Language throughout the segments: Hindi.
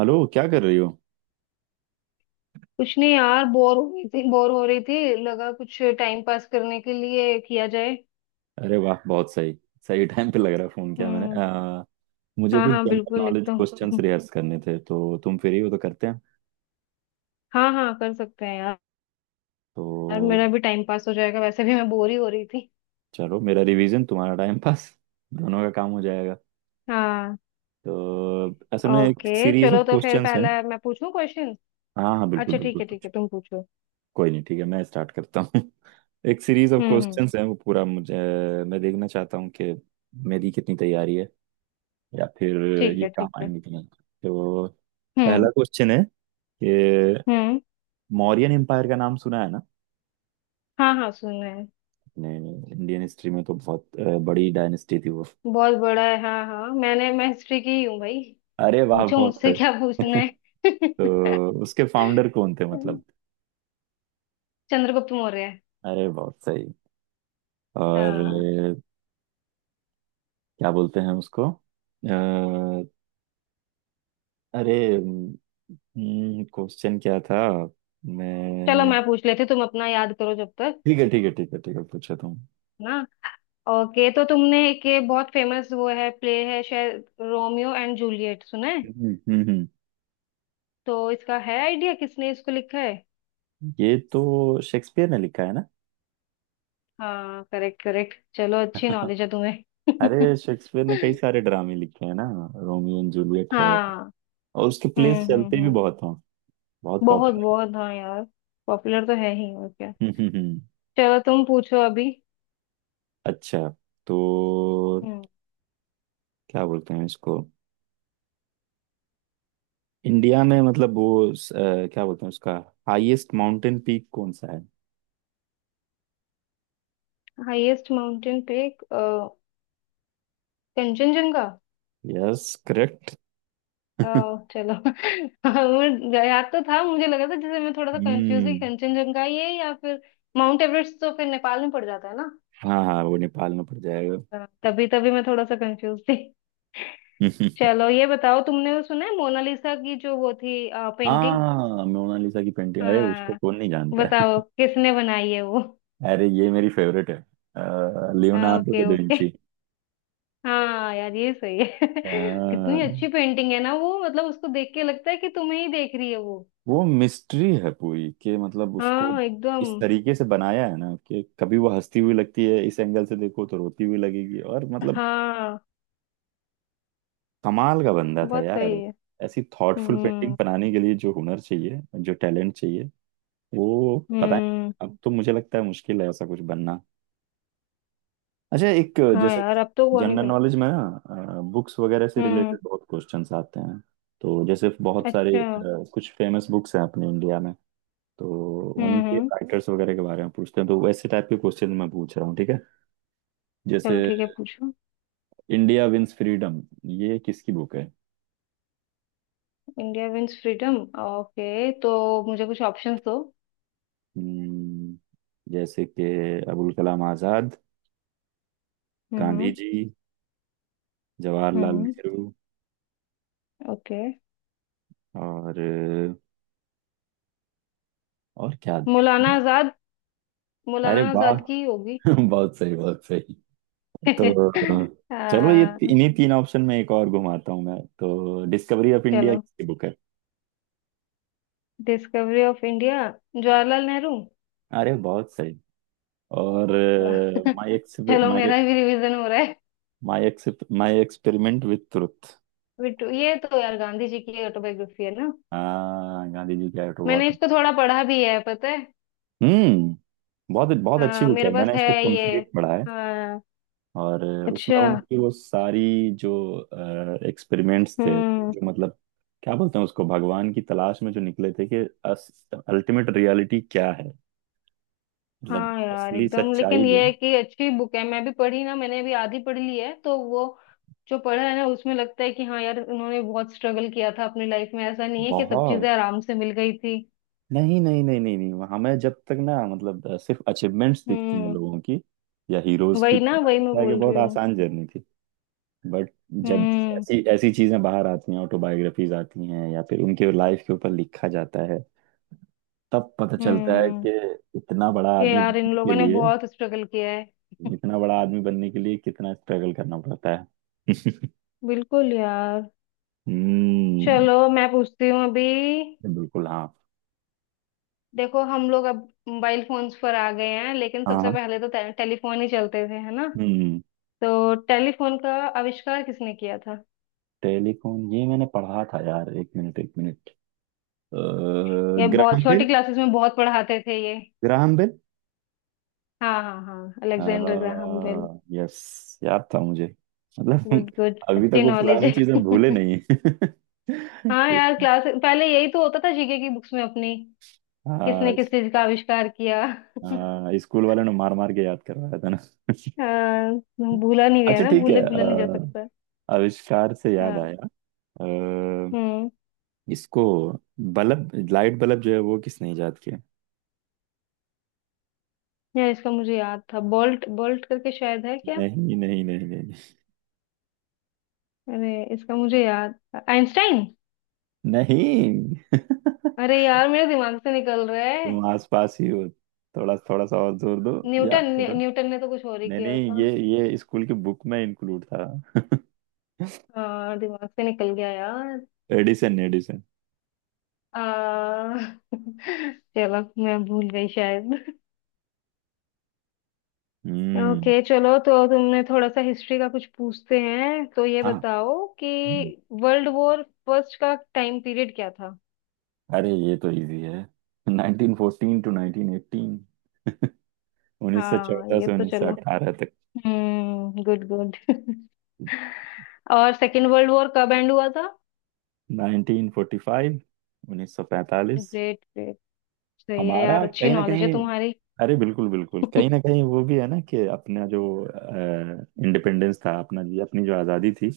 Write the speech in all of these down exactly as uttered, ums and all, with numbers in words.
हेलो, क्या कर रही हो। कुछ नहीं यार। बोर हो रही थी, बोर हो रही थी। लगा कुछ टाइम पास करने के लिए किया जाए। अरे वाह, बहुत सही। सही टाइम पे लग रहा है फोन किया मैंने। हम्म। अ, मुझे हाँ कुछ हाँ जनरल बिल्कुल नॉलेज एकदम। क्वेश्चंस रिहर्स करने थे, तो तुम फ्री हो तो करते हैं। हाँ हाँ कर सकते हैं यार। यार तो मेरा भी टाइम पास हो जाएगा, वैसे भी मैं बोर ही हो रही थी। चलो, मेरा रिवीजन, तुम्हारा टाइम पास, दोनों का काम हो जाएगा। हाँ। तो असल में एक ओके, सीरीज ऑफ चलो तो फिर क्वेश्चंस हैं। पहला मैं पूछूं क्वेश्चन। हाँ हाँ, बिल्कुल अच्छा ठीक बिल्कुल, है, ठीक कुछ। है तुम पूछो। कोई नहीं, ठीक है, मैं स्टार्ट करता हूँ। एक series of hmm hmm. Questions हैं वो पूरा मुझे, मैं देखना चाहता हूँ कि मेरी कितनी तैयारी है या फिर ठीक ये है काम ठीक है। आएंगे कि नहीं। तो हम्म पहला क्वेश्चन है कि हम्म। मौर्यन एम्पायर का नाम सुना है ना, हाँ हाँ सुना है। अपने इंडियन हिस्ट्री में तो बहुत अ, बड़ी डायनेस्टी थी वो। बहुत बड़ा है, हाँ हाँ, मैंने मैं हिस्ट्री की ही हूँ भाई। अरे वाह, पूछो बहुत मुझसे सही। क्या पूछना है। तो उसके फाउंडर कौन थे, मतलब। चंद्रगुप्त मौर्य। अरे बहुत सही। और हाँ। अ, क्या बोलते हैं उसको। अ, अरे, क्वेश्चन क्या था चलो मैं। मैं पूछ लेती हूँ, तुम अपना याद करो जब तक। ठीक है ठीक है, ठीक है ठीक है, पूछो तुम। है ना। ओके, तो तुमने एक ये बहुत फेमस वो है, प्ले है शायद, रोमियो एंड जूलियट सुना है। हम्म हम्म हम्म। तो इसका है आइडिया, किसने इसको लिखा है। ये तो शेक्सपियर ने लिखा है ना। हाँ करेक्ट करेक्ट, चलो अच्छी नॉलेज है तुम्हें। अरे, शेक्सपियर ने कई सारे ड्रामे लिखे हैं ना, रोमियो एंड जूलियट है हाँ। और उसके प्लेस हम्म हम्म चलते भी हम्म। बहुत हैं, बहुत बहुत पॉपुलर। बहुत हाँ यार। पॉपुलर तो है ही, और क्या। हम्म हम्म, हम्म। चलो तुम पूछो अभी। अच्छा, तो हम्म। क्या बोलते हैं इसको, इंडिया में मतलब वो स- अ, क्या बोलते हैं उसका, हाईएस्ट माउंटेन पीक कौन सा है। हाईएस्ट माउंटेन पे। कंचनजंगा। Yes, correct. आओ चलो। मैं गया तो था, मुझे लगा था जैसे मैं थोड़ा सा कंफ्यूज ही, हम्म। कंचनजंगा ही है या फिर माउंट एवरेस्ट, तो फिर नेपाल में पड़ जाता है ना। हाँ हाँ, वो नेपाल में पड़ जाएगा। हाँ। तभी तभी मैं थोड़ा सा कंफ्यूज थी। चलो ये बताओ, तुमने वो सुना है मोनालिसा की, जो वो थी पेंटिंग। हाँ, मोनालिसा की पेंटिंग, अरे उसको हाँ। कौन नहीं जानता है। बताओ किसने बनाई है वो। अरे ये मेरी फेवरेट है, हाँ, Leonardo da okay okay. Vinci. हाँ यार ये सही है। कितनी हाँ। अच्छी पेंटिंग है ना वो, मतलब उसको देख के लगता है कि तुम्हें ही देख रही है वो। वो मिस्ट्री है पूरी कि मतलब उसको हाँ एकदम। इस तरीके से बनाया है ना कि कभी वो हंसती हुई लगती है, इस एंगल से देखो तो रोती हुई लगेगी, और मतलब हाँ। कमाल का बंदा था बहुत यार। सही है। ऐसी थॉटफुल पेंटिंग हम्म। बनाने के लिए जो हुनर चाहिए, जो टैलेंट चाहिए, वो पता नहीं। हम्म। अब तो मुझे लगता है मुश्किल है ऐसा कुछ बनना। अच्छा, एक हाँ जैसे यार, अब तो वो नहीं जनरल बना। नॉलेज में ना बुक्स वगैरह से हम्म। रिलेटेड बहुत क्वेश्चंस आते हैं। तो जैसे बहुत सारे अच्छा। अ, कुछ फेमस बुक्स हैं अपने इंडिया में, तो हम्म उनके हम्म। राइटर्स वगैरह के बारे में पूछते हैं, तो वैसे टाइप के क्वेश्चन मैं पूछ रहा हूँ, ठीक है। जैसे चलो ठीक है पूछो। इंडिया विंस फ्रीडम, ये किसकी बुक है। India wins freedom. ओके, तो मुझे कुछ ऑप्शंस दो। हम्म, जैसे कि अबुल कलाम आजाद, गांधी हम्म जी, जवाहरलाल हम्म। नेहरू, ओके। और और क्या। मौलाना आजाद, अरे मौलाना वाह। आजाद की होगी। बहुत सही, बहुत सही। तो चलो, ये आ, ती- इन्हीं तीन ऑप्शन में एक और घुमाता हूँ मैं, तो डिस्कवरी ऑफ इंडिया चलो। किसकी बुक है। Discovery of India. Jawaharlal Nehru. अरे बहुत सही। और आ, माई चलो मेरा भी रिवीजन हो रहा है। My except my experiment with truth. Bittu, ये तो यार गांधी जी की ऑटोबायोग्राफी है ना। हाँ, गांधी जी की, टू मैंने वाटर। इसको थोड़ा पढ़ा भी है, पता है। हम्म। बहुत बहुत अच्छी हाँ बुक है, मेरे पास मैंने है इसको ये। कंप्लीट पढ़ा है। हाँ। और उसमें अच्छा। उनकी वो सारी जो एक्सपेरिमेंट्स थे, हम्म। जो मतलब क्या बोलते हैं उसको, भगवान की तलाश में जो निकले थे कि अल्टीमेट रियलिटी क्या है, मतलब हाँ यार असली एकदम, सच्चाई लेकिन जो ये है, है कि अच्छी बुक है, मैं भी पढ़ी ना, मैंने भी आधी पढ़ ली है, तो वो जो पढ़ा है ना उसमें लगता है कि हाँ यार उन्होंने बहुत स्ट्रगल किया था अपनी लाइफ में, ऐसा नहीं है कि सब चीजें बहुत। आराम से मिल गई थी। नहीं नहीं नहीं नहीं नहीं, हमें जब तक ना मतलब अ, सिर्फ अचीवमेंट्स दिखती हैं हम्म। लोगों की, या हीरोज की, वही तो ना, हमें वही मैं लगता है कि बोल बहुत रही हूँ। आसान जर्नी थी। बट जब हम्म ऐसी ऐसी चीजें बाहर आती हैं, ऑटोबायोग्राफीज आती हैं या फिर उनके लाइफ के ऊपर लिखा जाता है, तब पता चलता है हम्म। कि इतना बड़ा कि आदमी यार इन बनने के लोगों ने लिए, बहुत स्ट्रगल किया है। इतना बड़ा आदमी बनने के लिए कितना स्ट्रगल करना पड़ता है। बिल्कुल यार। हम्म। चलो मैं पूछती हूँ अभी। बिल्कुल हाँ, देखो, हम लोग अब मोबाइल फोन्स पर आ गए हैं लेकिन हाँ। सबसे हाँ। पहले तो टे- टेलीफोन ही चलते थे, है ना। हम्म। तो टेलीफोन का आविष्कार किसने किया था। टेलीकॉम, ये मैंने पढ़ा था यार, एक मिनट एक मिनट, ये बहुत ग्राहम छोटी बेल। क्लासेस में बहुत पढ़ाते थे ये। Graham Bell. हाँ हाँ हाँ, अलेक्जेंडर ग्राहम बेल। हाँ यस, याद था मुझे, मतलब गुड गुड, अभी तक अच्छी वो नॉलेज पुरानी है। चीजें भूले नहीं। हाँ यार, क्लास पहले यही तो होता था जी के की बुक्स में अपनी। हाँ किसने किस इस- चीज का आविष्कार किया। हाँ, स्कूल वालों ने मार मार के याद करवाया था ना। हाँ, भूला नहीं गया अच्छा ना, ठीक है, भूले भूला नहीं जा सकता। अ, आविष्कार से याद हाँ। आया। अ, हम्म। इसको बल्ब लाइट बल्ब जो है वो किसने इजाद किया। यार इसका मुझे याद था, बोल्ट बोल्ट करके शायद है। नहीं नहीं नहीं नहीं अरे इसका मुझे याद, आइंस्टाइन। नहीं। अरे यार मेरे दिमाग से निकल रहा है। तुम आसपास ही हो, थोड़ा थोड़ा सा और जोर दो, न्यूटन याद न्यू- करो। न्यूटन ने तो कुछ और ही नहीं किया नहीं, था। ये ये स्कूल की बुक में इंक्लूड था। आ, दिमाग से निकल गया यार। Edison Edison. आ, चलो मैं भूल गई शायद। हम्म। ओके, चलो तो तुमने थोड़ा सा हिस्ट्री का कुछ पूछते हैं, तो ये हाँ। बताओ कि हम्म। वर्ल्ड वॉर फर्स्ट का टाइम पीरियड क्या था। अरे ये तो इजी है, nineteen fourteen to nineteen eighteen, हाँ उन्नीस सौ चौदह ये से तो चलो। उन्नीस सौ अठारह तक। हम्म, गुड गुड। और सेकंड वर्ल्ड वॉर कब एंड हुआ था। उन्नीस सौ पैंतालीस। उन्नीस सौ पैंतालीस। ग्रेट। सही है हमारा यार, अच्छी कहीं ना नॉलेज है कहीं, तुम्हारी। अरे बिल्कुल बिल्कुल, कहीं ना कहीं वो भी है ना कि अपना जो इंडिपेंडेंस था अपना, जी, अपनी जो आज़ादी थी,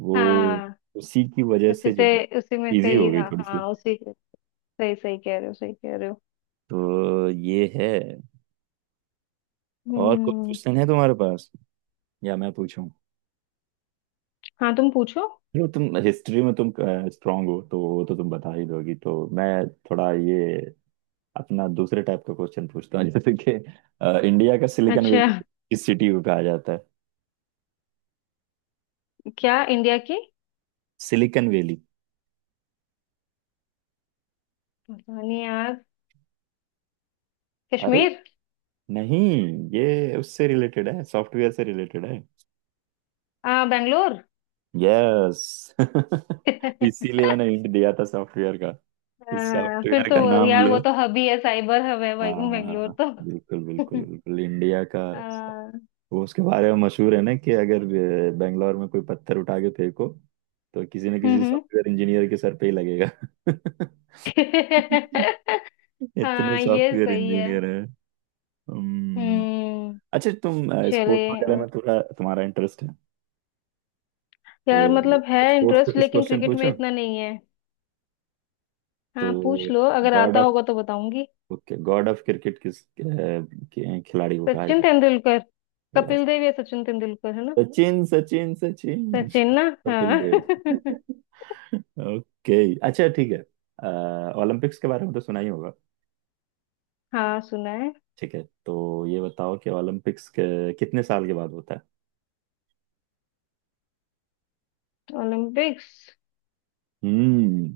वो हाँ, उसी की वजह उसी से जो से, है, उसी में से इजी हो ही गई था, थोड़ी सी। हाँ उसी से। सही सही कह रहे हो, सही कह रहे हो। तो ये है। और कोई हम्म। क्वेश्चन है तुम्हारे पास, या मैं पूछूं। हाँ तुम पूछो। जो तुम हिस्ट्री में तुम स्ट्रांग हो तो वो तो तुम बता ही दोगी, तो मैं थोड़ा ये अपना दूसरे टाइप का क्वेश्चन पूछता हूँ, जैसे कि अ, इंडिया का सिलिकन अच्छा। वैली किस सिटी को कहा जाता है। क्या इंडिया की सिलिकन वैली। राजधानी यार। अरे, कश्मीर। नहीं, ये उससे रिलेटेड है, सॉफ्टवेयर से रिलेटेड है। आ बेंगलोर। यस। इसीलिए मैंने हिंट दिया था सॉफ्टवेयर का। इस आ, फिर सॉफ्टवेयर तो का वो- नाम यार, लो। वो तो हब ही है, साइबर हब है हाँ भाई हाँ, हाँ, बेंगलोर हाँ। तो। बिल्कुल बिल्कुल बिल्कुल, इंडिया का आ, वो उसके बारे में मशहूर है ना कि अगर अ, बैंगलोर में कोई पत्थर उठा के फेंको, तो किसी न किसी हम्म। सॉफ्टवेयर इंजीनियर के सर पे ही लगेगा। इतने हाँ ये सॉफ्टवेयर सही है। इंजीनियर है। हम्म। हम्म। अच्छा, तुम चलिए, स्पोर्ट्स वगैरह और। में थोड़ा तुम्हारा इंटरेस्ट है, यार तो मतलब है स्पोर्ट्स पे इंटरेस्ट, कुछ लेकिन क्वेश्चन क्रिकेट में पूछो। इतना नहीं है। हाँ पूछ तो लो, अगर गॉड आता ऑफ होगा तो बताऊंगी। ओके, गॉड ऑफ क्रिकेट किस अ, के- कखिलाड़ी को कहा सचिन जाता तेंदुलकर। है। यस, कपिल देव या सचिन तेंदुलकर है ना। सचिन सचिन सचिन। सचिन ना। कपिल देव। हाँ। ओके। अच्छा ठीक है, अ, ओलंपिक्स के बारे में तो सुना ही होगा। हाँ सुना है। ठीक है, तो ये बताओ कि ओलंपिक्स के कितने साल के बाद होता है। ओलंपिक्स। हम्म।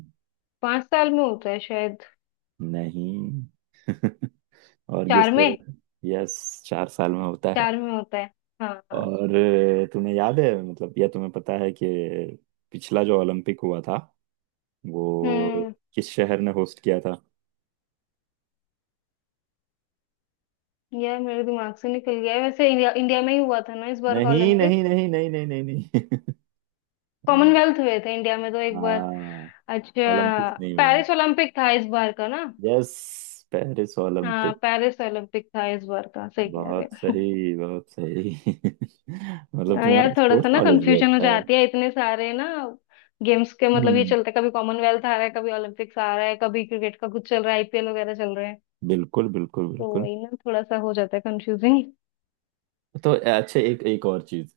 पांच साल में होता है शायद। नहीं। और गेस चार में। करो। यस, चार साल में होता है। चार में होता है। हाँ हाँ। और अ, तुम्हें याद है, मतलब या तुम्हें पता है कि पिछला जो ओलंपिक हुआ था वो हम्म। किस शहर ने होस्ट किया था। यार मेरे दिमाग से निकल गया है। वैसे इंडिया, इंडिया में ही हुआ था ना इस बार का नहीं नहीं ओलंपिक। नहीं नहीं नहीं नहीं नहीं। कॉमनवेल्थ हुए थे इंडिया में तो एक बार। हाँ, अच्छा। ओलंपिक्स नहीं हुए। पेरिस ओलंपिक था इस बार का ना। यस, पेरिस हाँ ओलंपिक। पेरिस ओलंपिक था इस बार का, सही कह रहे बहुत हो। सही, बहुत सही। मतलब हाँ, यार तुम्हारा थोड़ा स्पोर्ट्स सा ना नॉलेज भी कंफ्यूजन हो अच्छा है। जाती है, इतने सारे ना गेम्स के, मतलब ये हम्म। चलते, कभी कॉमनवेल्थ आ रहा है, कभी ओलंपिक्स आ रहा है, कभी क्रिकेट का कुछ चल रहा है, आई पी एल वगैरह चल रहे हैं। बिल्कुल बिल्कुल तो बिल्कुल। वही ना थोड़ा सा हो जाता है कंफ्यूजिंग। तो अच्छा, एक एक और चीज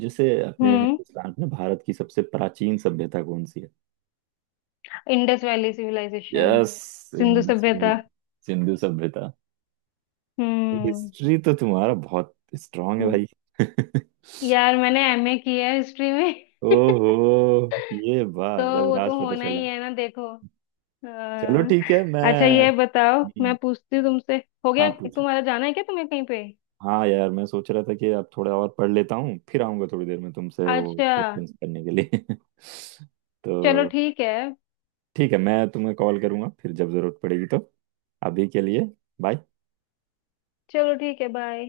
जैसे अपने हम्म। हिंदुस्तान में, भारत की सबसे प्राचीन सभ्यता कौन सी है। Indus valley civilisation. Yes, Sindhu सभ्यता। सिंधु, सिंधु सभ्यता। हम्म। हिस्ट्री तो तुम्हारा बहुत स्ट्रांग है भाई। यार मैंने एम ए किया है हिस्ट्री में। ओहो, ये तो बात अब वो तो राज पता होना चला। ही है ना देखो। अ, चलो ठीक है, अच्छा मैं। ये बताओ, मैं हम्म। पूछती हूँ तुमसे। हो हाँ, गया। पूछो। तुम्हारा जाना है क्या, तुम्हें कहीं पे। हाँ यार, मैं सोच रहा था कि अब थोड़ा और पढ़ लेता हूँ, फिर आऊंगा थोड़ी देर में तुमसे वो अच्छा। क्वेश्चंस करने के लिए। चलो तो ठीक है। ठीक है, मैं तुम्हें कॉल करूंगा फिर जब जरूरत पड़ेगी, तो अभी के लिए बाय। चलो ठीक है, बाय।